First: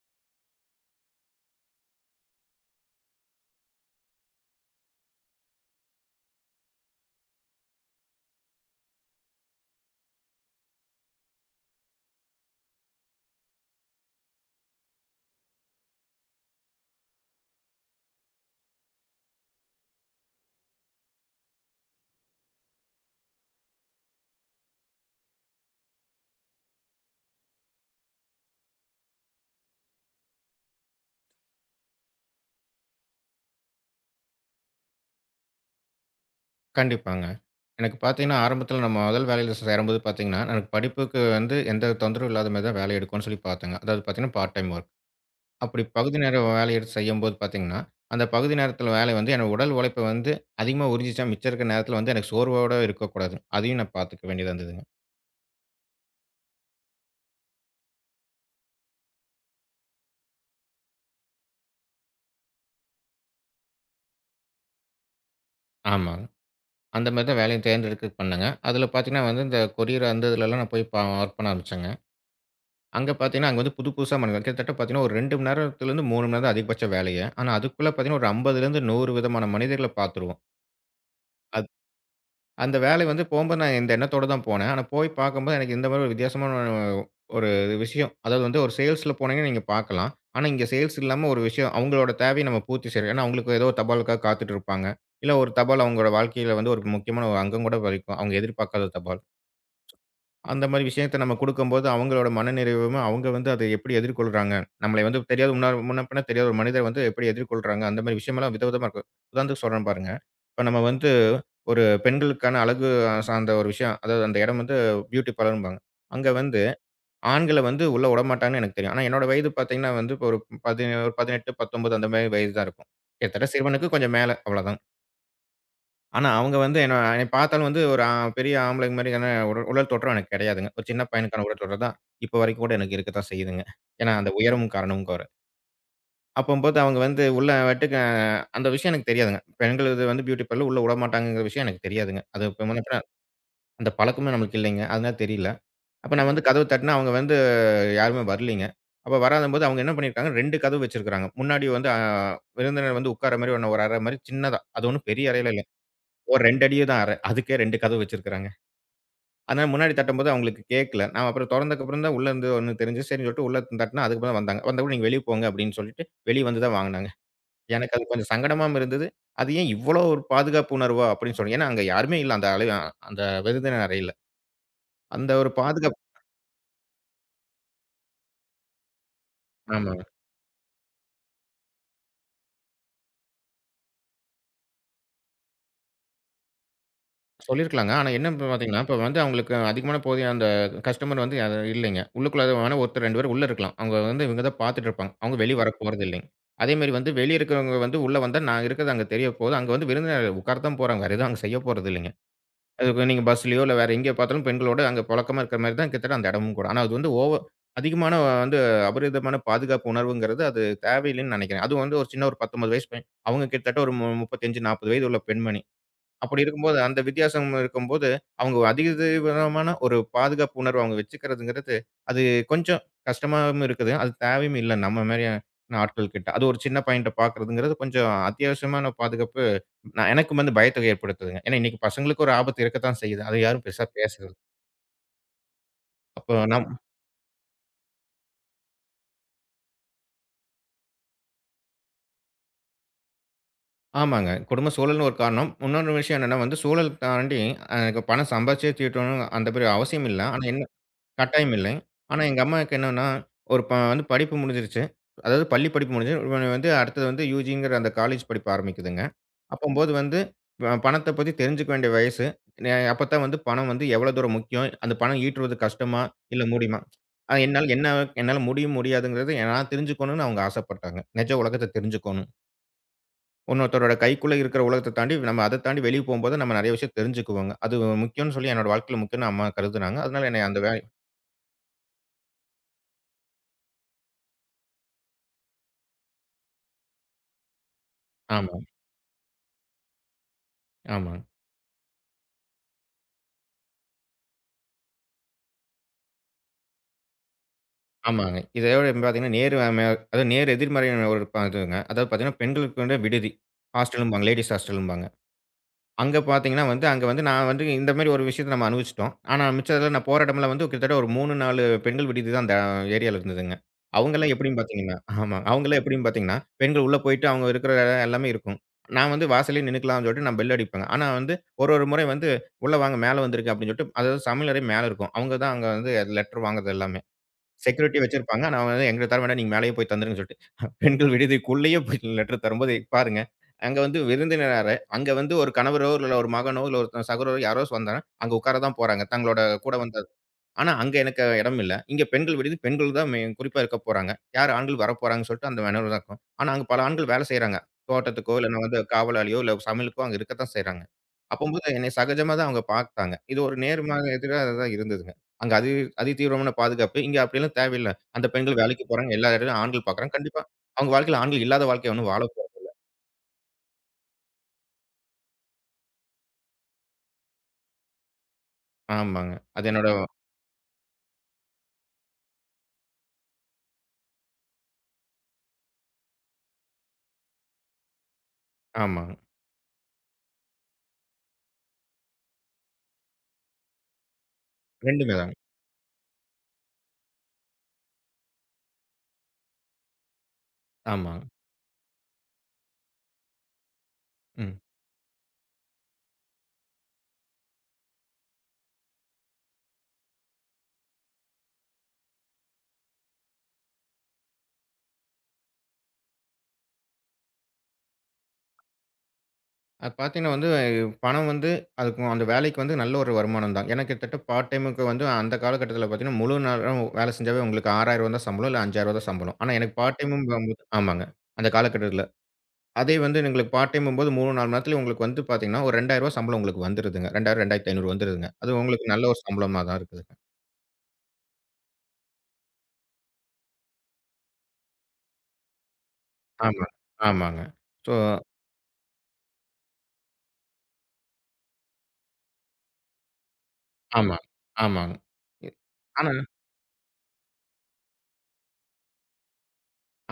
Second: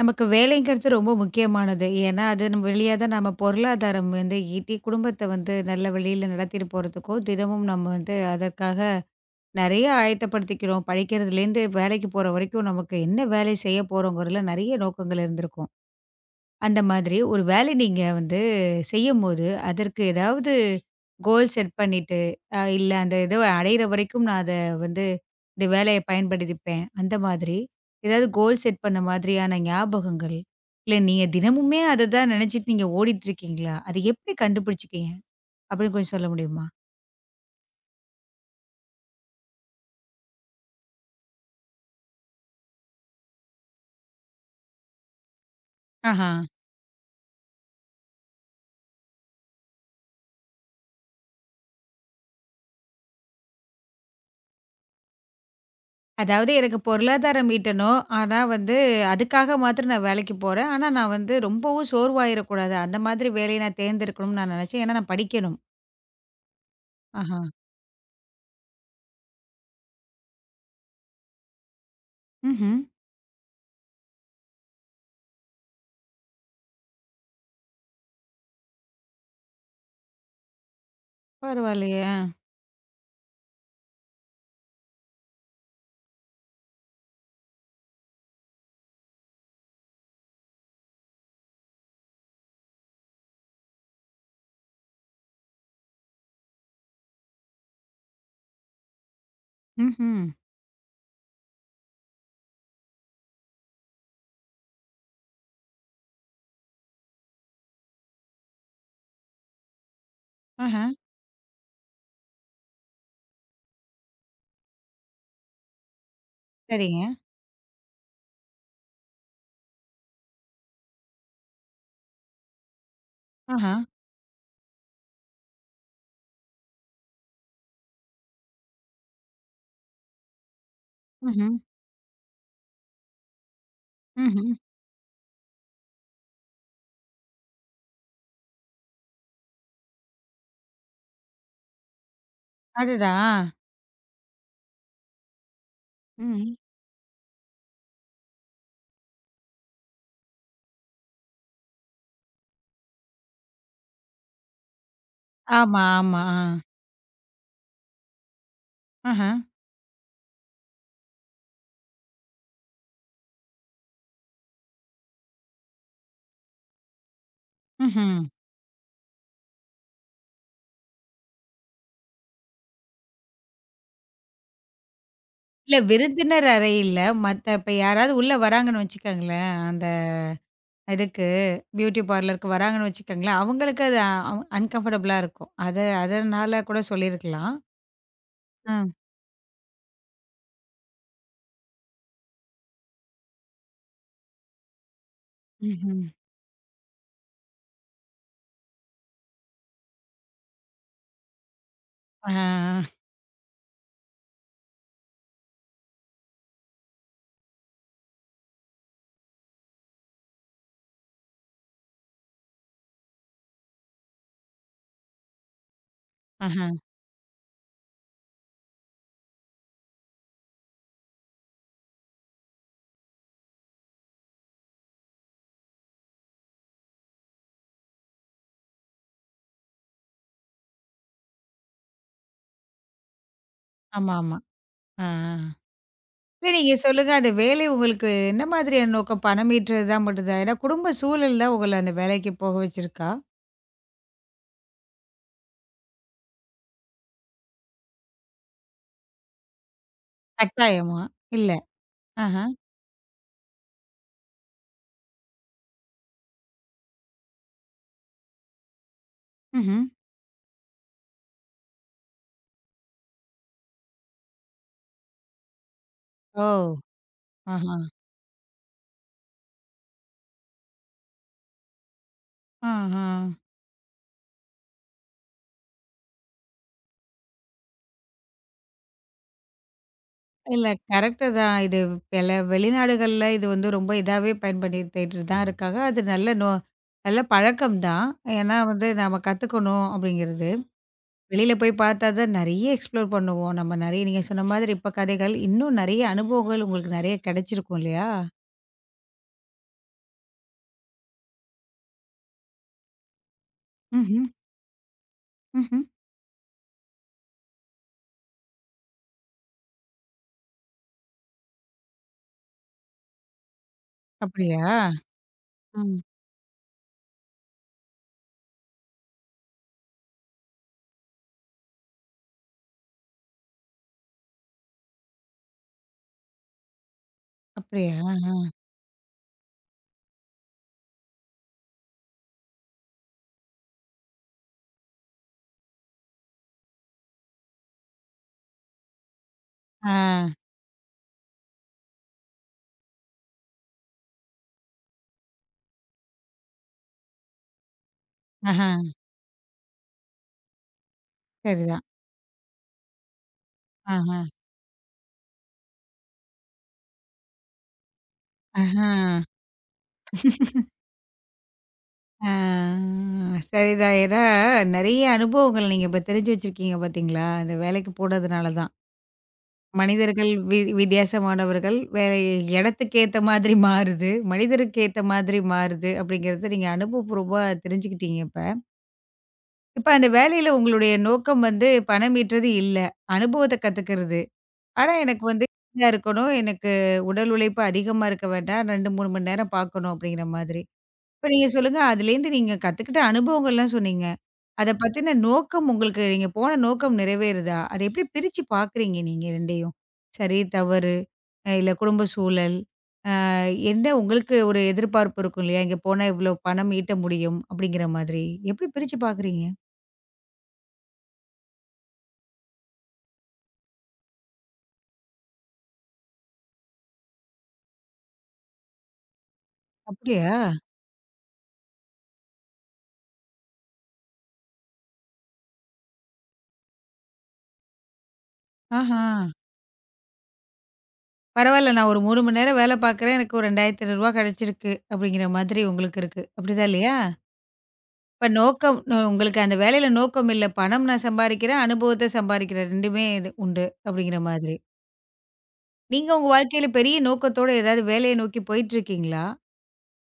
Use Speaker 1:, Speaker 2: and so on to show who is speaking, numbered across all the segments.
Speaker 1: நமக்கு வேலைங்கிறது ரொம்ப முக்கியமானது. ஏன்னா, அது நம்ம வெளிய தான் நம்ம பொருளாதாரம் வந்து ஈட்டி, குடும்பத்த வந்து நல்ல வழியில நடத்திட்டு போறதுக்கும், தினமும் நம்ம வந்து அதற்காக நெறைய ஆயத்தப்படுத்திக்கிறோம். படிக்கிறதுலேருந்து வேலைக்கு போற வரைக்கும் நமக்கு என்ன வேலை செய்ய போறோங்கிறதுல நெறைய நோக்கங்கள் இருந்திருக்கும். அந்த மாதிரி ஒரு வேலை நீங்க வந்து செய்யும்போது, அதற்கு ஏதாவது கோல் செட் பண்ணிட்டு, இல்ல அந்த இத அடையிற வரைக்கும் நான் அத வந்து இந்த வேலைய பயன்படுத்திப்பேன். அந்த மாதிரி ஏதாவது கோல் செட் பண்ண மாதிரியான ஞாபகங்கள், இல்ல நீங்க தினமுமே அத தான் நினைச்சுட்டு நீங்க ஓடிட்டு இருக்கீங்களா? அத எப்படி கண்டுபிடிச்சுக்கீங்க? அப்படின்னு கொஞ்சம் சொல்ல முடியுமா?
Speaker 2: கண்டிப்பாங்க. எனக்கு பார்த்தீங்கன்னா, ஆரம்பத்தில நம்ம முதல் வேலையில சேரும்போது பார்த்தீங்கன்னா, எனக்கு படிப்புக்கு வந்து எந்த தொந்தரவும் இல்லாத மாரி தான் வேலை எடுக்கணும்னு சொல்லி பார்த்தேங்க. அதாவது பார்த்தீங்கன்னா, பார்ட் டைம் ஒர்க். அப்படி பகுதி
Speaker 1: ஆஹா.
Speaker 2: நேர வேலை எடுத்து செய்யும்போது பார்த்தீங்கன்னா, அந்த பகுதி நேரத்தில வேலை வந்து என்னோட உடல் உழைப்ப வந்து அதிகமா உறிஞ்சிச்சா, மிச்சம் இருக்கிற நேரத்தில வந்து எனக்கு சோர்வோட இருக்கக்கூடாது. அதையும் நான் பார்த்துக்க வேண்டியதா இருந்ததுங்க.
Speaker 1: அதாவது எனக்கு பொருளாதாரம் ஈட்டணும். ஆனா வந்து அதுக்காக மாத்திரம் நான் வேலைக்கு போறேன். ஆனா நான் வந்து ரொம்பவும் சோர்வாயிறக்கூடாது. அந்த மாதிரி வேலைய நான் தேர்ந்தெடுக்கணும்னு நான் நினைச்சேன். ஏன்னா நான் படிக்கணும்.
Speaker 2: ஆமாங்க. அந்த மாரி தான்
Speaker 1: ஆஹா.
Speaker 2: வேலையும் தேர்ந்தெடுத்து பண்ணேங்க. அதில பார்த்தீங்கன்னா வந்து, இந்த கொரியர் அந்த இதுலலாம் நான் போய் வொர்க் பண்ண ஆரம்பிச்சேங்க.
Speaker 1: ம்ஹ்ம்.
Speaker 2: அங்க பார்த்தீங்கன்னா, அங்க வந்து புது புதுசா மனிதர்கள் கிட்டத்தட்ட பார்த்தீங்கன்னா, ஒரு 2 மணி நேரத்திலேருந்து 3 மணி நேரம் தான் அதிகபட்ச வேலையே. ஆனா, அதுக்குள்ள பார்த்தீங்கன்னா, ஒரு 50லேருந்து 100 விதமான மனிதர்கள பார்த்துருவோம். அது
Speaker 1: பரவாயில்லையே!
Speaker 2: அந்த வேலை வந்து போகும்போது நான் இந்த எண்ணத்தோட தான் போனேன். ஆனா, போய் பார்க்கும்போது எனக்கு இந்த மாரி ஒரு வித்தியாசமான ஒரு விஷயம். அதாவது வந்து ஒரு சேல்ஸ்ல போனீங்கன்னா நீங்க பார்க்கலாம். ஆனா, இங்க சேல்ஸ் இல்லாம ஒரு விஷயம் அவங்களோட தேவைய நம்ம பூர்த்தி செய்றோம். ஏன்னா, அவங்களுக்கு ஏதோ ஒரு தபாலுக்காக காத்துட்டு இருப்பாங்க. இல்ல ஒரு தபால் அவங்களோட வாழ்க்கையில வந்து ஒரு முக்கியமான ஒரு அங்கம் கூட வகிக்கும். அவங்க எதிர்பார்க்காத தபால்.
Speaker 1: ம்ஹ்ம்.
Speaker 2: அந்த மாரி விஷயத்த நம்ம குடுக்கும்போது, அவங்களோட மனநிறைவும், அவங்க வந்து அதை எப்படி எதிர்கொள்றாங்க? நம்மளை வந்து தெரியாத முன்ன பின்ன தெரியாத ஒரு மனிதர் வந்து எப்படி எதிர்கொள்றாங்க? அந்த மாரி விஷயமெல்லாம் விதவிதமா இருக்கும். உதாரணத்துக்கு சொல்றேன் பாருங்க. இப்ப நம்ம
Speaker 1: ஆஹா.
Speaker 2: வந்து ஒரு பெண்களுக்கான அழகு சார்ந்த ஒரு விஷயம். அதாவது அந்த இடம் வந்து பியூட்டி பார்லர்ம்பாங்க. அங்க வந்து
Speaker 1: சரிங்க.
Speaker 2: ஆண்கள வந்து உள்ள உடமாட்டாங்கன்னு எனக்கு தெரியும். ஆனா என்னோட வயது பார்த்தீங்கன்னா வந்து, இப்போ ஒரு 17 18, 19 அந்த மாரி வயது தான் இருக்கும். கிட்டத்தட்ட
Speaker 1: ஆஹா.
Speaker 2: சிறுவனுக்கு கொஞ்சம் மேல அவ்வளோதான். ஆனா, அவங்க வந்து என்ன என்னை பார்த்தாலும் வந்து ஒரு ஆ பெரிய ஆம்பளைங்க மாரியான உடல் உடல் தோற்றம் எனக்கு கிடையாதுங்க. ஒரு சின்ன பையனுக்கான
Speaker 1: ம்ஹ்ம்.
Speaker 2: உடல் தோற்றம் தான் இப்போ வரைக்கும் கூட எனக்கு இருக்க தான் செய்யுதுங்க. ஏன்னா, அந்த
Speaker 1: ம்ஹ்ம்.
Speaker 2: உயரமும் காரணமும் வேற. அப்பம்போது அவங்க வந்து உள்ள வட்டுக்க அந்த விஷயம் எனக்கு தெரியாதுங்க. பெண்கள் இது வந்து பியூட்டி பார்லர் உள்ள விடமாட்டாங்கங்கிற விஷயம் எனக்கு தெரியாதுங்க. அது இப்ப முன்னபின்ன
Speaker 1: அடடா!
Speaker 2: அந்த பழக்கமும் நம்மளுக்கு இல்லைங்க. அதனால தெரியல. அப்ப நான் வந்து
Speaker 1: ம்.
Speaker 2: கதவு தட்டுனா அவங்க வந்து யாருமே வரலீங்க. அப்ப வராதம்போது அவங்க என்ன பண்ணியிருக்காங்க, 2 கதவு வச்சிருக்காங்க. முன்னாடி வந்து அ விருந்தினர் வந்து உட்கார மாரி ஒண்ணு ஒரு அறை மாரி சின்னதா. அது ஒண்ணும் பெரிய அறைலாம் இல்ல.
Speaker 1: ஆமா, ஆமா. ஆ.
Speaker 2: ஒரு 2 அடி தான் அறை. அதுக்கே 2 கதவு வச்சிருக்காங்க.
Speaker 1: ஆஹா.
Speaker 2: அதனால முன்னாடி தட்டும்போது அவங்களுக்கு கேட்கல. நான் அப்புறம் தொறந்ததுக்கப்புறம் தான் உள்ளேருந்து ஒண்ணு தெரிஞ்சுது. சரின்னு சொல்லிட்டு உள்ள தட்டுனேன். அதுக்கப்புறம் வந்தாங்க. வந்தவுடனே "நீங்க வெளிய போங்க" அப்படின்னு சொல்லிட்டு வெளிய வந்து தான் வாங்குனாங்க. எனக்கு அது
Speaker 1: ம்ஹ்ம்.
Speaker 2: கொஞ்சம் சங்கடமாவும் இருந்தது. அது ஏன் இவ்வளோ ஒரு பாதுகாப்பு உணர்வா அப்படின்னு சொல்லி ஏன்னா அங்க யாருமே இல்ல அந்த அளவு அந்த விருந்தினர் அறையில. அந்த ஒரு
Speaker 1: இல்ல
Speaker 2: பாதுகாப்பு
Speaker 1: விருந்தினர் அறையில மத்த இப்ப யாராவது உள்ள வராங்கன்னு வச்சுக்கோங்களேன். அந்த
Speaker 2: ஆமா.
Speaker 1: இதுக்கு. பியூட்டி பார்லருக்கு வராங்கன்னு வச்சுக்கோங்களேன், அவங்களுக்கு அது அன்கம்ஃபர்டபுளா இருக்கும். அது அதனால கூட சொல்லியிருக்கலாம்.
Speaker 2: சொல்லியிருக்கலாங்க. ஆனா என்ன இப்ப
Speaker 1: ஆ.
Speaker 2: பார்த்தீங்கன்னா, இப்ப வந்து அவங்களுக்கு அதிகமான போதிய அந்த கஸ்டமர் வந்து யாரும் இல்லைங்க. உள்ளுக்குள்ள வேணா ஒருத்தர் 2 பேர் உள்ள இருக்கலாம். அவங்க வந்து இவங்க தான் பார்த்துட்டு இருப்பாங்க. அவங்க வெளிய
Speaker 1: ம்ஹ்ம்.
Speaker 2: வரப்போறது இல்லைங்க. அதேமாரி வந்து வெளிய இருக்கிறவங்க வந்து உள்ள வந்தா நான் இருக்கிறது அங்க தெரிய போகுது. அங்க வந்து விருந்தினர் உட்கார தான் போறாங்க. வேற எதுவும் அங்க செய்ய போறது இல்லைங்க.
Speaker 1: ஆ.
Speaker 2: அதுக்கு நீங்க பஸ்லயோ இல்ல வேற எங்கே பார்த்தாலும் பெண்களோட அங்க புழக்கமா இருக்கிற மாரி தான் கிட்டத்தட்ட அந்த இடமும் கூட. ஆனா அது வந்து ஓவர் அதிகமான வந்து அபரிதமான பாதுகாப்பு உணர்வுங்கிறது அது தேவையில்லைன்னு நினைக்கிறேன். அதுவும் வந்து ஒரு சின்ன ஒரு 19 வயசு பையன். அவங்க கிட்டத்தட்ட ஒரு மு 35, 40 வயது உள்ள பெண்மணி. அப்படி
Speaker 1: ஆஹா.
Speaker 2: இருக்கும்போது, அந்த வித்தியாசம் இருக்கும்போது, அவங்க அதிக தீவிரமான ஒரு பாதுகாப்பு உணர்வு அவங்க வச்சுக்கிறதுங்கிறது, அது கொஞ்சம் கஷ்டமாவும் இருக்குது. அது தேவையும் இல்ல நம்ம மாரியான ஆட்கள் கிட்ட. அது ஒரு சின்ன பையன்ட்ட பார்க்கிறதுங்கிறது கொஞ்சம் அத்தியாவசியமான பாதுகாப்பு. நான் எனக்கும் வந்து பயத்த ஏற்படுத்துதுங்க. ஏன்னா இன்னைக்கு பசங்களுக்கு ஒரு ஆபத்து இருக்கத்தான் செய்யுது. அத யாரும் பெருசா
Speaker 1: ஆமா,
Speaker 2: பேசல.
Speaker 1: ஆமா. ஆ.
Speaker 2: அப்போ
Speaker 1: இல்ல
Speaker 2: நம்
Speaker 1: நீங்க சொல்லுங்க, அந்த வேலை உங்களுக்கு என்ன மாதிரியான நோக்கம்? பணம் ஈட்டுறதா மட்டும்தான்? ஏன்னா குடும்ப சூழல் தான் உங்கள அந்த வேலைக்கு போக வச்சிருக்கா?
Speaker 2: ஆமாங்க. குடும்ப சூழல்னு ஒரு காரணம். இன்னொரு விஷயம் என்னன்னா வந்து சூழல் தாண்டி எனக்கு பணம் சம்பாரிச்சே தீட்டணும் அந்த மாரி அவசியம் இல்ல. ஆனா
Speaker 1: கட்டாயமா? இல்ல.
Speaker 2: கட்டாயம் இல்லை. ஆனா எங்க
Speaker 1: ஆஹா.
Speaker 2: அம்மாவுக்கு என்னன்னா, ஒரு ப வந்து படிப்பு முடிஞ்சிருச்சு. அதாவது பள்ளி படிப்பு முடிஞ்சு இவன் வந்து அடுத்தது வந்து யுஜிங்கிற அந்த காலேஜ் படிப்பு ஆரம்பிக்குதுங்க.
Speaker 1: ம்ஹ்ம்.
Speaker 2: அப்பம்போது வந்து பணத்த பத்தி தெரிஞ்சுக்க வேண்டிய வயசு. அப்பத்தான் வந்து பணம் வந்து எவ்வளோ தூரம் முக்கியம்? அந்த பணம் ஈட்டுறது கஷ்டமா? இல்ல
Speaker 1: ஓ!
Speaker 2: முடியுமா? அ என்னால
Speaker 1: ஆஹா.
Speaker 2: என்ன என்னால முடியும், முடியாதுங்கிறது நான் தெரிஞ்சுக்கணும்னு அவங்க ஆசைப்பட்டாங்க. நிஜ உலகத்த தெரிஞ்சுக்கணும்.
Speaker 1: ஆஹா.
Speaker 2: இன்னொருத்தரோட கைக்குள்ள இருக்கிற உலகத்த தாண்டி நம்ம அத தாண்டி வெளிய போம்போது நம்ம நெறைய விஷயம் தெரிஞ்சுக்குவோங்க. அது முக்கியம்னு சொல்லி என்னோட வாழ்க்கையில முக்கியம்னு அம்மா கருதுனாங்க. அதனால என்னைய அந்த
Speaker 1: இல்ல.
Speaker 2: வே
Speaker 1: கரெக்ட்டு தான். இது வெளிநாடுகள்ல இது வந்து ரொம்ப இதாவே பயன்படுத்திட்டு தான் இருக்காங்க. அது நல்ல பழக்கம் தான்.
Speaker 2: ஆமா,
Speaker 1: ஏன்னா வந்து நம்ம கத்துக்கணும் அப்படிங்கிறது.
Speaker 2: ஆமா.
Speaker 1: வெளியில போய் பார்த்தா தான் நெறைய எக்ஸ்ப்ளோர் பண்ணுவோம். நம்ம நெறைய நீங்க சொன்ன மாதிரி இப்ப கதைகள், இன்னும் நெறைய அனுபவங்கள் உங்களுக்கு நெறைய கெடைச்சிருக்கும் இல்லையா?
Speaker 2: ஆமாங்க. இதோட பார்த்தீங்கன்னா, நேர் ஆம அதாவது நேர் எதிர்மறையான ஒரு ப இதுங்க. அதாவது பார்த்தீங்கன்னா, பெண்களுக்கு வந்து விடுதி.
Speaker 1: ம்ஹ்ம்.
Speaker 2: ஹாஸ்டலும்பாங்க. லேடீஸ் ஹாஸ்டலும்பாங்க.
Speaker 1: ம்ஹ்ம்.
Speaker 2: அங்க பார்த்தீங்கன்னா வந்து, அங்க வந்து நான் வந்து இந்த மாரி ஒரு விஷயத்த நம்ம அனுபவிச்சுட்டோம். ஆனா மிச்சதுல நான் போற இடமெல்லாம் வந்து கிட்டத்தட்ட ஒரு 3, 4 பெண்கள் விடுதி தான் அந்த ஏரியால இருந்ததுங்க. அவங்கலாம் ஓஹோ! எப்படின்னு
Speaker 1: அப்படியா?
Speaker 2: பார்த்தீங்கன்னா ஆமா. அவங்கலாம்
Speaker 1: ம்.
Speaker 2: எப்படின்னு பார்த்தீங்கன்னா, பெண்கள் உள்ள போயிட்டு அவங்க இருக்கிற இடம் எல்லாமே இருக்கும். நான் வந்து வாசல்லயே நின்னுக்கலாம்னு சொல்லிட்டு நான் பெல் அடிப்பேங்க. ஆனா வந்து ஒரு ஒரு முறை வந்து, "உள்ள வாங்க மேல வந்திருக்கு" அப்படின்னு சொல்லிட்டு அதாவது சமையலறை மேல இருக்கும். அவங்க தான் அங்க வந்து லெட்டர் வாங்குறது எல்லாமே.
Speaker 1: அப்படியா?
Speaker 2: செக்யூரிட்டி வச்சிருப்பாங்க. ஆனா, அவன் வந்து எங்களுக்கு தர வேண்டாம். நீங்க மேலேயே போய் தந்துருங்கன்னு சொல்லிட்டு, பெண்கள் விடுதிக்குள்ளேயே போய் லெட்டர் தரும்போது பாருங்க. அங்க வந்து விருந்தினராரு, அங்க வந்து ஒரு கணவரோ, இல்ல ஒரு மகனோ, இல்ல ஒரு சகோதரரோ யாரோ வந்தா, அங்க உட்கார தான் போறாங்க. தங்களோட கூட
Speaker 1: ஆ. ஆ.
Speaker 2: வந்த ஆனா, அங்க எனக்கு இடம் இல்ல. இங்க பெண்கள் விடுதி. பெண்கள் தான் குறிப்பா இருக்க போறாங்க. யார் ஆண்கள் வரப்போறாங்கன்னு சொல்லிட்டு அந்த மெனுல தான் இருக்கும். ஆனா, அங்க பல ஆண்கள் வேலை செய்றாங்க. தோட்டத்துக்கோ, இல்ல
Speaker 1: ஆஹ.
Speaker 2: வந்து காவலாளியோ, இல்ல சமையலுக்கோ அங்க இருக்கத்தான் செய்றாங்க. அப்பம்போது
Speaker 1: சரிதான்.
Speaker 2: என்னைய சகஜமா தான் அவங்க பார்த்தாங்க. இது ஒரு நேர்மாறு
Speaker 1: ஆஹ.
Speaker 2: எதிரா தான் இருந்ததுங்க. அங்க அதி அதிதீவிரமான பாதுகாப்பு. இங்க அப்படிலாம் தேவையில்ல. அந்த பெண்கள்
Speaker 1: ஆஹ.
Speaker 2: வேலைக்கு போறாங்க. எல்லா இடத்துலயும் ஆண்கள் பார்க்குறாங்க. கண்டிப்பா அவங்க வாழ்க்கையில ஆண்கள் இல்லாத வாழ்க்கைய ஒண்ணும் வாழ
Speaker 1: ஆ.
Speaker 2: போ
Speaker 1: சரிதான். ஏன்னா நெறைய அனுபவங்கள் நீங்க இப்ப தெரிஞ்சு வச்சிருக்கீங்க பார்த்தீங்களா? இந்த வேலைக்கு போனதுனால தான்.
Speaker 2: ஆமாங்க. அது என்னோட
Speaker 1: மனிதர்கள் வித்தியாசமானவர்கள். வேலை இடத்துக்கு ஏத்த மாதிரி மாறுது. மனிதருக்கு ஏத்த மாதிரி மாறுது அப்படிங்கிறத நீங்க அனுபவபூர்வமா தெரிஞ்சுக்கிட்டீங்க இப்ப.
Speaker 2: ஆமாங்க.
Speaker 1: இப்ப அந்த வேலையில உங்களுடைய நோக்கம் வந்து பணம் ஈட்டுறது இல்ல. அனுபவத்த கத்துக்கிறது. ஆனா
Speaker 2: 2மே
Speaker 1: எனக்கு
Speaker 2: தாங்க.
Speaker 1: வந்து ஃப்ரீயா இருக்கணும். எனக்கு உடல் உழைப்பு அதிகமா இருக்க வேண்டாம். 2, 3 மணி நேரம் பார்க்கணும் அப்படிங்கிற மாதிரி.
Speaker 2: ஆமாங்க.
Speaker 1: இப்ப நீங்க சொல்லுங்க, அதுலேருந்து நீங்க கத்துக்கிட்ட அனுபவங்கள்லாம் சொன்னீங்க.
Speaker 2: ம்.
Speaker 1: அத பத்தின நோக்கம் உங்களுக்கு நீங்க போன நோக்கம் நிறைவேறுதா? அத எப்படி பிரிச்சு பார்க்குறீங்க நீங்க 2யும்? சரி, தவறு, இல்ல குடும்ப சூழல், அ என்ன உங்களுக்கு ஒரு எதிர்பார்ப்பு இருக்கும் இல்லையா? இங்க போனா இவ்ளோ பணம் ஈட்ட முடியும் அப்படிங்கிற மாதிரி. எப்படி பிரிச்சு பார்க்குறீங்க?
Speaker 2: அது பார்த்தீங்கன்னா வந்து, பணம் வந்து அதுக்கும் அந்த வேலைக்கு வந்து நல்ல ஒரு வருமானம் தான். ஏன்னா கிட்டத்தட்ட பார்ட் டைமுக்கு வந்து அந்த காலகட்டத்தில பார்த்தீங்கன்னா, முழு நேரம் வேலை செஞ்சாவே உங்களுக்கு ரூ. 6,000 தான் சம்பளம், இல்ல ரூ. 5,000 தான் சம்பளம். ஆனா எனக்கு பார்ட்
Speaker 1: அப்படியா?
Speaker 2: டைமுங்கும்போது ஆமாங்க. அந்த காலகட்டத்தில. அதே வந்து எங்களுக்கு பார்ட் டைம்ங்கும்போது 3, 4 மணி நேரத்தில உங்களுக்கு வந்து பார்த்தீங்கன்னா, ஒரு ரூ. 2,000 சம்பளம் உங்களுக்கு வந்துருதுங்க. 2,000, 2,500 வந்துருதுங்க. அது உங்களுக்கு
Speaker 1: ஆஹா!
Speaker 2: நல்ல ஒரு சம்பளமா தான் இருக்குதுங்க.
Speaker 1: பரவால்ல நான் ஒரு 3 மணி நேரம் வேலை பார்க்குறேன். எனக்கு ஒரு ரூ. 2,500 கிடைச்சிருக்கு அப்படிங்கிற மாதிரி உங்களுக்கு இருக்கு.
Speaker 2: ஆமா,
Speaker 1: அப்படிதான் இல்லையா?
Speaker 2: ஆமாங்க. ஸோ
Speaker 1: இப்ப நோக்கம் உங்களுக்கு அந்த வேலையில நோக்கம் இல்ல. பணம் நான் சம்பாரிக்கிறேன், அனுபவத்த சம்பாரிக்கிறேன். 2மே இது உண்டு
Speaker 2: ஆமா,
Speaker 1: அப்படிங்கிற மாதிரி.
Speaker 2: ஆமாங்க. இ
Speaker 1: நீங்க
Speaker 2: ஆனா
Speaker 1: உங்க வாழ்க்கையில பெரிய நோக்கத்தோட ஏதாவது வேலைய நோக்கி போயிட்டுருக்கீங்களா?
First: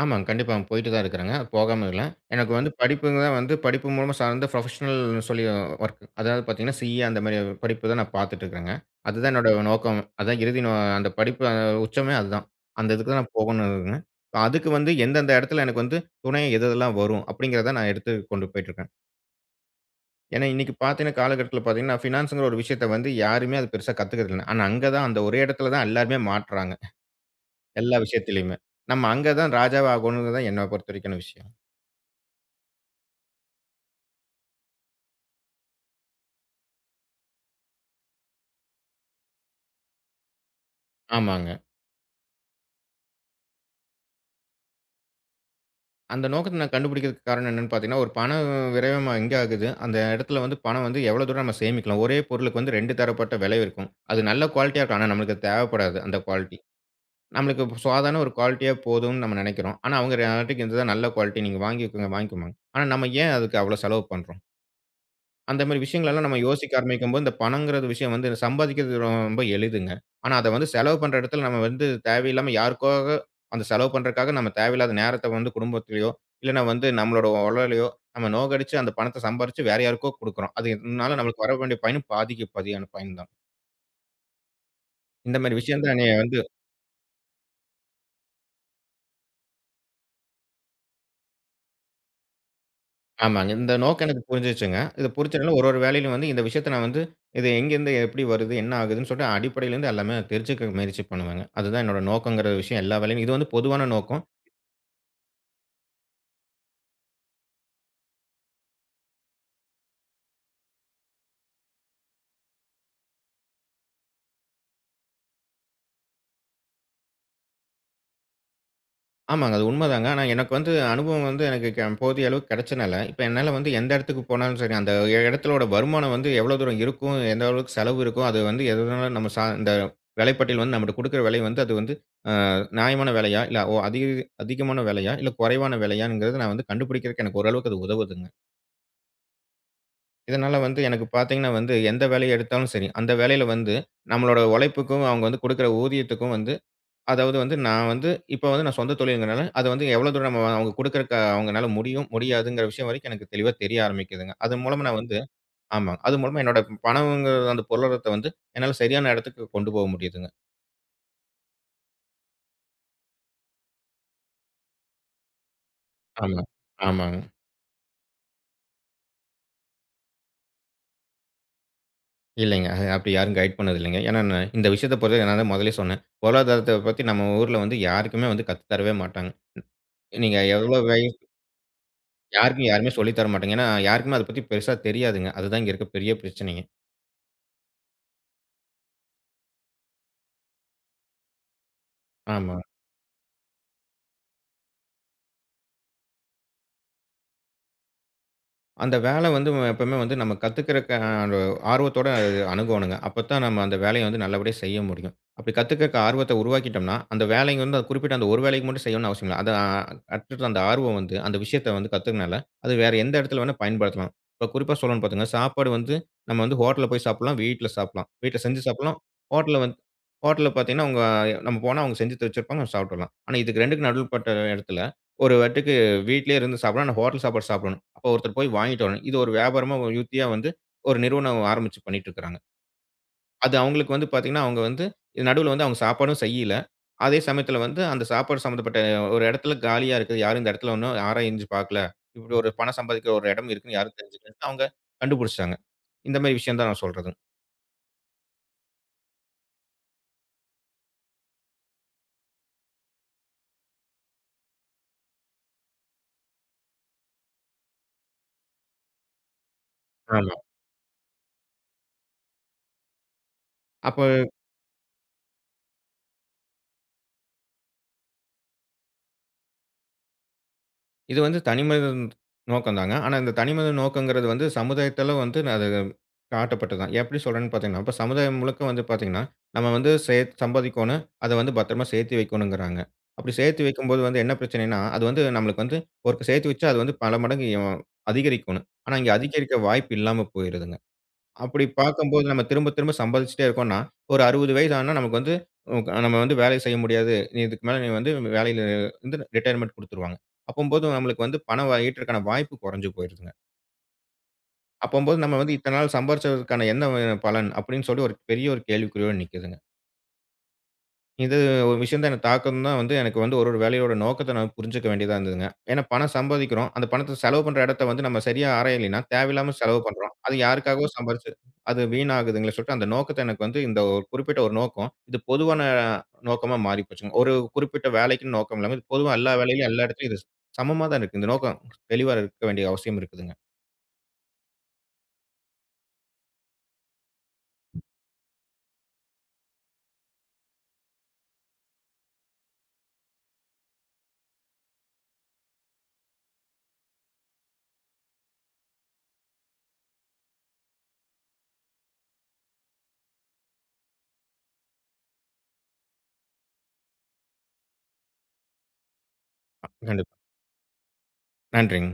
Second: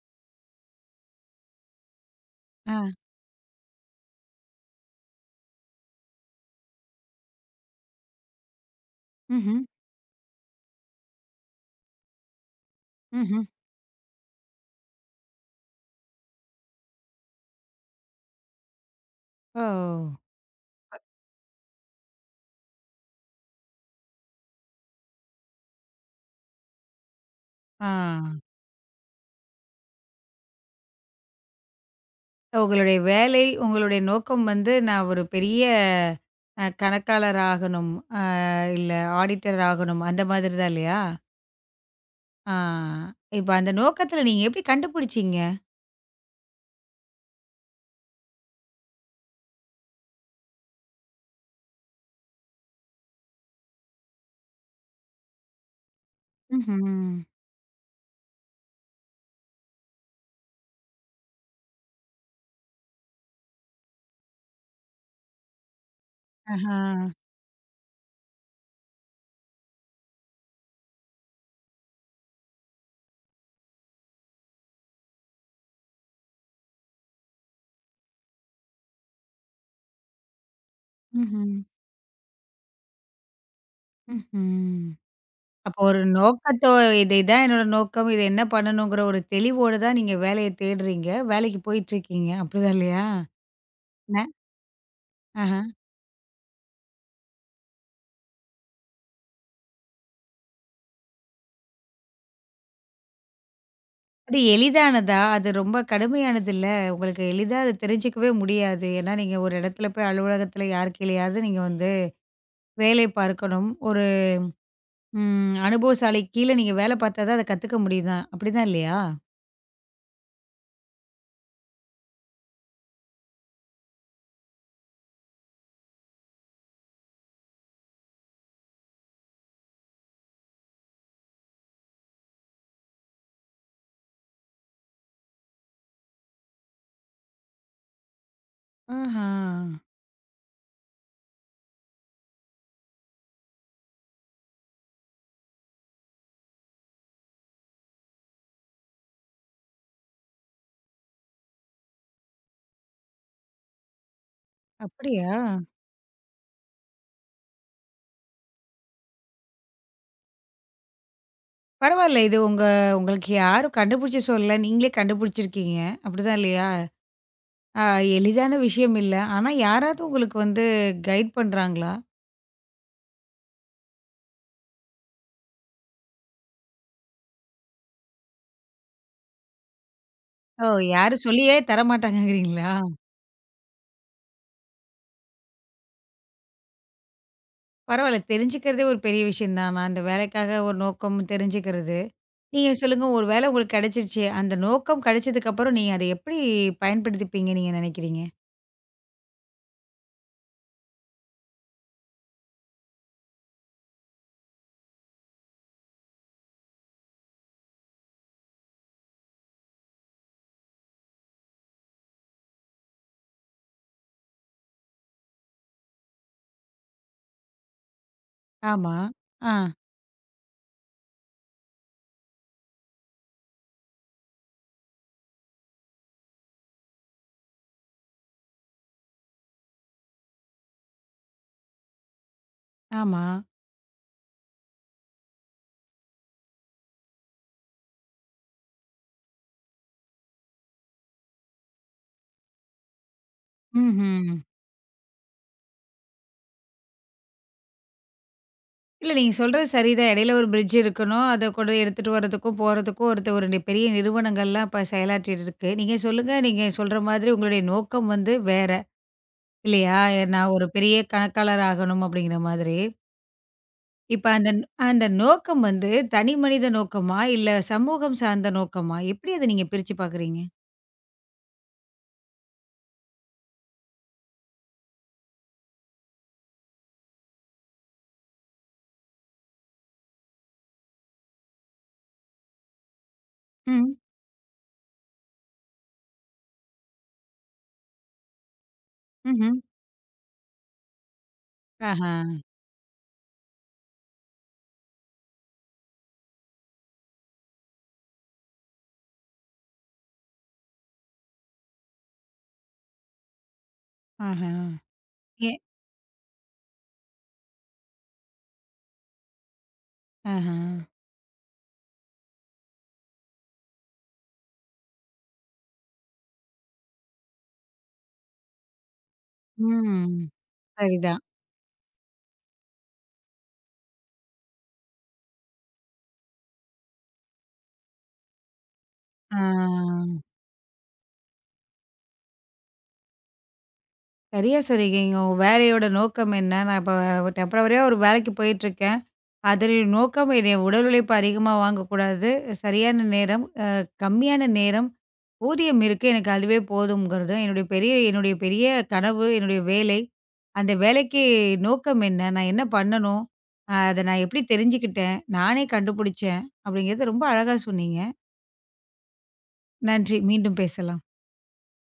Speaker 2: ஆமாங்க. கண்டிப்பா. போயிட்டு தான் இருக்கிறேங்க. போகாம இல்ல. எனக்கு வந்து
Speaker 1: ஆ.
Speaker 2: படிப்புங்க தான் வந்து படிப்பு மூலமா சார்ந்த ப்ரொஃபஷனல் சொல்லி வொர்க். அதாவது பார்த்தீங்கன்னா, சிஏ அந்த மாரி படிப்பு தான் நான் பார்த்துட்டு இருக்கிறேங்க. அதுதான் என்னோட
Speaker 1: ம்ஹ்ம்.
Speaker 2: நோக்கம். அதான் இறுதி நோ அந்த படிப்பு உச்சமே அதுதான். அந்த இதுக்கு தான் நான்
Speaker 1: ம்ஹ்ம்.
Speaker 2: போகணும் இருக்குங்க. இப்ப அதுக்கு வந்து எந்தெந்த இடத்துல எனக்கு வந்து துணை எது எதெல்லாம் வரும் அப்படிங்கிறத நான் எடுத்து கொண்டு போயிட்டு இருக்கேன்.
Speaker 1: ஓ!
Speaker 2: ஏன்னா இன்னைக்கு பார்த்தீங்கன்னா, காலகட்டத்தில பார்த்தீங்கன்னா, ஃபினான்ஸ்ங்கிற ஒரு விஷயத்த வந்து யாருமே அது பெருசா கத்துக்கிறது இல்ல. ஆனா அங்க தான் அந்த ஒரே இடத்துல தான் எல்லாருமே மாட்றாங்க.
Speaker 1: ஆ.
Speaker 2: எல்லா விஷயத்திலயுமே. நம்ம அங்க தான் ராஜாவே ஆகணுங்கிறது தான் என்ன பொறுத்தவரைக்கான விஷயம்.
Speaker 1: உங்களுடைய வேலை, உங்களுடைய நோக்கம் வந்து நான் ஒரு பெரிய கணக்காளர் ஆகணும், அ இல்ல ஆடிட்டர் ஆகணும் அந்த மாதிரி தான் இல்லையா?
Speaker 2: ஆமாங்க.
Speaker 1: ஆ. இப்ப அந்த நோக்கத்துல நீங்க எப்படி கண்டுபிடிச்சீங்க?
Speaker 2: அந்த நோக்கத்த நான் கண்டுபிடிக்கிறதுக்கு காரணம் என்னன்னு பார்த்தீங்கன்னா, ஒரு பணம் விரயமா எங்க ஆகுது? அந்த இடத்துல வந்து பணம் வந்து எவ்வளோ தூரம் நம்ம சேமிக்கலாம்? ஒரே பொருளுக்கு வந்து 2 தரப்பட்ட விலை இருக்கும். அது நல்ல குவாலிட்டியா இருக்கும். ஆனா, நம்மளுக்கு அது தேவைப்படாது அந்த குவாலிட்டி.
Speaker 1: ம்ஹ்ம்.
Speaker 2: நம்மளுக்கு இப்ப சாதாரண ஒரு குவாலிட்டியா போதும்னு நம்ம நினைக்கிறோம். ஆனா, அவங்க நாட்டுக்கு இதுதான் நல்ல குவாலிட்டி. நீங்க வாங்கிக்கோங்க, வாங்கிக்கோங்க. ஆனா, நம்ம ஏன் அதுக்கு அவ்வளோ செலவு பண்றோம்? அந்த மாரி விஷயங்கள் எல்லாம் நம்ம யோசிக்க
Speaker 1: ஆஹா.
Speaker 2: ஆரம்பிக்கும்போது, இந்த பணம்ங்கிறது விஷயம் வந்து சம்பாதிக்கிறது ரொம்ப எளிதுங்க. ஆனா அத வந்து செலவு பண்ற இடத்துல நம்ம வந்து தேவையில்லாம யாருக்காக அந்த செலவு பண்றதுக்காக நம்ம தேவையில்லாத நேரத்த வந்து குடும்பத்திலயோ, இல்லன்னா வந்து நம்மளோட உடலையோ நம்ம நோகடிச்சு அந்த பணத்த சம்பாரிச்சு வேற யாருக்கோ குடுக்குறோம். அதனால நம்மளுக்கு
Speaker 1: ம்ஹ்ம்.
Speaker 2: வர வேண்டிய பயனும் பாதிக்கு பாதியான பயன் தான்.
Speaker 1: ம்ஹ்ம்.
Speaker 2: இந்த மாரி
Speaker 1: அப்போ
Speaker 2: விஷயம் தான்
Speaker 1: ஒரு
Speaker 2: என்னைய வந்து
Speaker 1: நோக்கத்தோ இது இதான் என்னோட நோக்கம். இத என்ன பண்ணணுங்கிற ஒரு தெளிவோட தான் நீங்க வேலைய தேடுறீங்க. வேலைக்கு போயிட்டுருக்கீங்க. அப்படிதான் இல்லையா?
Speaker 2: ஆமாங்க. இந்த நோக்கம்
Speaker 1: ந
Speaker 2: எனக்கு புரிஞ்சிருச்சுங்க. இது புரிஞ்சதுனால
Speaker 1: ஆஹா.
Speaker 2: ஒரு ஒரு வேலையிலும் வந்து இந்த விஷயத்த நான் வந்து இது எங்கேருந்து எப்படி வருது? என்ன ஆகுதுன்னு சொல்லிட்டு அடிப்படையிலேருந்து எல்லாமே தெரிஞ்சுக்க முயற்சி பண்ணுவேங்க. அதுதான் என்னோட நோக்கங்கிற விஷயம் எல்லா வேலையிலும். இது வந்து பொதுவான நோக்கம்.
Speaker 1: அது எளிதானதா? அது ரொம்ப கடுமையானதுல்ல. உங்களுக்கு எளிதா அத தெரிஞ்சுக்கவே முடியாது. ஏன்னா, நீங்க ஒரு இடத்துல போய் அலுவலகத்துல யார் கீழயாவது நீங்க வந்து வேலை பார்க்கணும். ஒரு அனுபவசாலி கீழ நீங்க வேலை பார்த்தா தான் அத கத்துக்க முடியுதாம். அப்படிதான் இல்லையா?
Speaker 2: ஆமாங்க. அது உண்மதாங்க. ஆனா எனக்கு வந்து அனுபவம் வந்து எனக்கு போதிய அளவுக்கு கிடைச்சனால, இப்ப என்னால வந்து எந்த இடத்துக்கு போனாலும் சரி, அந்த இடத்திலோட வருமானம் வந்து எவ்வளோ தூரம் இருக்கும், எந்த அளவுக்கு செலவு இருக்கும், அது வந்து எதுனால நம்ம சா இந்த விலைப்பட்டியல் வந்து நம்மட்ட குடுக்குற விலை வந்து அது வந்து அ நியாயமான விலையா, இல்ல ஓ அதிக அதிகமான விலையா, இல்ல குறைவான விலையாங்கிறத நான் வந்து கண்டுபிடிக்கிறதுக்கு எனக்கு ஓரளவுக்கு அது உதவுதுங்க.
Speaker 1: ஆஹா.
Speaker 2: இதனால வந்து எனக்கு பார்த்தீங்கன்னா வந்து, எந்த வேலைய எடுத்தாலும் சரி, அந்த வேலையில வந்து நம்மளோட உழைப்புக்கும், அவங்க வந்து குடுக்குற ஊதியத்துக்கும் வந்து அதாவது வந்து நான் வந்து இப்ப வந்து நான் சொந்த தொழில்ங்கிறனால, அது வந்து எவ்வளோ தூரம் நம்ம அவங்க குடுக்குற க அவங்கனால முடியும், முடியாதுங்கிற விஷயம் வரைக்கும் எனக்கு தெளிவா தெரிய ஆரம்பிக்குதுங்க. அது மூலமா நான் வந்து
Speaker 1: அப்படியா?
Speaker 2: ஆமா. அது மூலமா என்னோட பணம்ங்கிற அந்த பொருளாதாரத்த வந்து என்னால சரியான இடத்துக்கு கொண்டு போக முடியுதுங்க.
Speaker 1: பரவால்ல. இது உங்களுக்கு யாரும் கண்டுபிடிச்சு சொல்லல. நீங்களே கண்டுபிடிச்சிருக்கீங்க. அப்படிதான்
Speaker 2: ஆமா.
Speaker 1: இல்லையா?
Speaker 2: ஆமாங்க.
Speaker 1: ஆ, எளிதான விஷயம் இல்ல. ஆனா யாராவது உங்களுக்கு வந்து கைட் பண்றாங்களா?
Speaker 2: இல்லைங்க. அது அப்படி யாரும் கைட் பண்ணது இல்லைங்க. ஏன்னா நான் இந்த விஷயத்த பொறுத்தவரைக்கும் நான் தான் முதல்லயே சொன்னேன். பொருளாதாரத்த பத்தி நம்ம ஊர்ல வந்து யாருக்குமே வந்து கத்து தரவே மாட்டாங்க. நீங்க
Speaker 1: ஓ!
Speaker 2: எவ்வளோ வய
Speaker 1: யாரும் சொல்லியே
Speaker 2: யாருக்கும்
Speaker 1: தரமாட்டாங்கங்கிறீங்களா?
Speaker 2: யாருமே சொல்லி தர மாட்டாங்க. ஏன்னா யாருக்குமே அத பத்தி பெருசா தெரியாதுங்க. அதுதான் இங்க இருக்க பெரிய பிரச்சனைங்க.
Speaker 1: பரவால்ல தெரிஞ்சுக்கிறதே ஒரு பெரிய விஷயம் தான். நான் அந்த வேலைக்காக ஒரு நோக்கம் தெரிஞ்சுக்கிறது.
Speaker 2: ஆமா.
Speaker 1: நீங்க சொல்லுங்க ஒரு வேளை உங்களுக்கு கிடைச்சிருச்சு. அந்த நோக்கம் கிடைச்சதுக்கு அப்புறம் நீங்க அத எப்படி பயன்படுத்திப்பீங்க நீங்க நினைக்கிறீங்க?
Speaker 2: அந்த வேலை வந்து எப்பவுமே வந்து நம்ம கத்துக்கிறக்கு ஒரு ஆர்வத்தோட அணுகோணுங்க. அப்பத்தான் நம்ம அந்த வேலைய வந்து நல்லபடியா செய்ய முடியும். அப்படி கத்துக்கிறக்கு ஆர்வத்த உருவாக்கிட்டோம்னா, அந்த வேலைங்க வந்து அது குறிப்பிட்ட அந்த ஒரு வேலைக்கு மட்டும் செய்யணும்னு அவசியம் இல்ல. அத கற்று அந்த ஆர்வம் வந்து அந்த விஷயத்த வந்து கத்துக்கனால, அது வேற எந்த இடத்துல வேணா பயன்படுத்தலாம். இப்ப குறிப்பா சொல்லணும்னு பாத்தீங்கன்னா, சாப்பாடு வந்து நம்ம வந்து ஹோட்டல்ல போய் சாப்பிடலாம், வீட்ல சாப்பிடலாம். வீட்ல செஞ்சு
Speaker 1: ஆமா.
Speaker 2: சாப்பிடலாம்.
Speaker 1: ஆ.
Speaker 2: ஹோட்டல்ல வந்து ஹோட்டல்ல பாத்தீங்கன்னா, அவங்க நம்ம போனா அவங்க செஞ்சு வச்சிருப்பாங்க. நம்ம சாப்பிட்டுறலாம். ஆனா இதுக்கு 2க்கும் நடுவுல பட்ட இடத்துல, ஒரு வாட்டி வீட்லயே இருந்து சாப்பிடணும். ஆனா ஹோட்டல் சாப்பாடு சாப்பிடணும். அப்போ ஒருத்தர் போய் வாங்கிட்டு வரணும். இது ஒரு வியாபாரமா ஒரு யுக்தியா வந்து ஒரு நிறுவனம் ஆரம்பிச்சு பண்ணிட்டு இருக்காங்க.
Speaker 1: ஆமா.
Speaker 2: அது அவங்களுக்கு வந்து பார்த்தீங்கன்னா, அவங்க வந்து நடுவுல வந்து அவங்க சாப்பாடும் செய்யல. அதே சமயத்தில வந்து அந்த சாப்பாடு சம்மந்தப்பட்ட ஒரு இடத்துல காலியா இருக்குது. யாரும் இந்த இடத்துல ஒண்ணும் ஆராய்ஞ்சு பார்க்கல. இப்படி ஒரு பணம் சம்பாதிக்கிற ஒரு இடம் இருக்குன்னு யாரும் தெரிஞ்சுக்கல.
Speaker 1: ம்ஹ்ம்.
Speaker 2: அவங்க கண்டுபிடிச்சுட்டாங்க. இந்த மாரி விஷயம் தான் நான் சொல்றது.
Speaker 1: இல்ல நீங்க சொல்றது சரிதான். இடையில ஒரு பிரிட்ஜ் இருக்கணும். அத கூட எடுத்துட்டு வரதுக்கும், போறதுக்கும் ஒரு பெரிய நிறுவனங்கள்லாம் இப்ப செயலாற்றிட்டு இருக்கு. நீங்க சொல்லுங்க, நீங்க சொல்ற மாதிரி உங்களுடைய நோக்கம் வந்து வேற இல்லையா?
Speaker 2: ஆமா.
Speaker 1: நான் ஒரு பெரிய கணக்காளர் ஆகணும் அப்படிங்கிற மாதிரி. இப்ப
Speaker 2: அப்ப
Speaker 1: அந்த நோக்கம் வந்து தனி மனித நோக்கமா? இல்ல சமூகம் சார்ந்த நோக்கமா? எப்படி அத நீங்க பிரிச்சு பாக்குறீங்க?
Speaker 2: இது வந்து தனிமனிதன் நோக்கம் தாங்க. ஆனா, இந்த தனிமனிதன் நோக்கங்கிறது வந்து சமுதாயத்தில வந்து அது காட்டப்பட்டது தான். எப்படி சொல்றேன்னு பார்த்தீங்கன்னா, இப்ப சமுதாயம் முழுக்க வந்து பார்த்தீங்கன்னா, நம்ம வந்து சே சம்பாதிக்கோணும். அத வந்து பத்திரமா சேர்த்து வைக்கணுங்கிறாங்க. அப்படி சேர்த்து
Speaker 1: ம்.
Speaker 2: வைக்கும்போது வந்து என்ன பிரச்சனைன்னா, அது வந்து நம்மளுக்கு வந்து ஒரு சேர்த்து வச்சா அது வந்து பல மடங்கு அதிகரிக்கணும். ஆனா, இங்க அதிகரிக்க
Speaker 1: ம்ஹ்ம்.
Speaker 2: வாய்ப்பு இல்லாம போயிருதுங்க. அப்படி
Speaker 1: ஆஹா,
Speaker 2: பார்க்கும்போது நம்ம திரும்ப திரும்ப சம்பாதிச்சுட்டே இருக்கோம்ன்னா, ஒரு 60 வயசு ஆனா நமக்கு வந்து ம் நம்ம வந்து வேலை செய்ய முடியாது. நீ இதுக்கு மேல வந்து வேலையில இருந்து ரிட்டயர்மென்ட் குடுத்துருவாங்க. அப்பம்போது நம்மளுக்கு வந்து பணம் வ ஈட்டுறதுக்கான வாய்ப்பு குறைஞ்சு போயிருதுங்க.
Speaker 1: ஆஹா.
Speaker 2: அப்பம்போது நம்ம
Speaker 1: ஏ
Speaker 2: வந்து இத்தன நாள் சம்பாரிச்சதற்கான என்ன பலன்? அப்படின்னு சொல்லி ஒரு பெரிய ஒரு கேள்விக்குறியோட நிக்குதுங்க.
Speaker 1: ஆஹா.
Speaker 2: இது ஒரு விஷயம் தான் என்ன தாக்கம்ன்னா வந்து, எனக்கு வந்து ஒரு ஒரு வேலையோட நோக்கத்த நான் புரிஞ்சுக்க வேண்டியதா இருந்ததுங்க. ஏன்னா பணம் சம்பாதிக்கிறோம். அந்த பணத்த செலவு பண்ற இடத்த வந்து நம்ம சரியா ஆராயலைன்னா, தேவையில்லாம செலவு பண்றோம்.
Speaker 1: ம்.
Speaker 2: அது யாருக்காகவோ
Speaker 1: சரிதான்.
Speaker 2: சம்பாரிச்சு அது வீணாகுதுங்களே சொல்லிட்டு, அந்த நோக்கத்த எனக்கு வந்து இந்த ஒரு குறிப்பிட்ட ஒரு நோக்கம், இது பொதுவான நோக்கமா மாறி போச்சுங்க. ஒரு குறிப்பிட்ட வேலைக்குன்னு நோக்கம் இல்லாம, இது பொதுவா எல்லா
Speaker 1: ஆ.
Speaker 2: வேலையிலும் எல்லா இடத்துலயும் இது சமமா தான் இருக்கு. இந்த நோக்கம் தெளிவா இருக்க வேண்டிய அவசியம் இருக்குதுங்க.
Speaker 1: சரியா சொன்னீங்க. உங்க வேலையோட நோக்கம் என்ன? நான் இப்ப டெம்பரவரியா ஒரு வேலைக்கு போயிட்டுருக்கேன். அதனுடைய நோக்கம் என்னுடைய உடல் உழைப்பு அதிகமா வாங்கக்கூடாது. சரியான நேரம், கம்மியான நேரம், ஊதியம் இருக்கு. எனக்கு அதுவே போதும்ங்கிறது தான் என்னுடைய பெரிய கனவு, என்னுடைய வேலை. அந்த வேலைக்கு நோக்கம் என்ன? நான் என்ன பண்ணணும்? அத நான் எப்படி தெரிஞ்சுக்கிட்டேன்? நானே கண்டுபிடிச்சேன். அப்படிங்கிறத ரொம்ப அழகா சொன்னீங்க.
Speaker 2: கண்டிப்பா.
Speaker 1: நன்றி. மீண்டும் பேசலாம்.
Speaker 2: நன்றிங்க.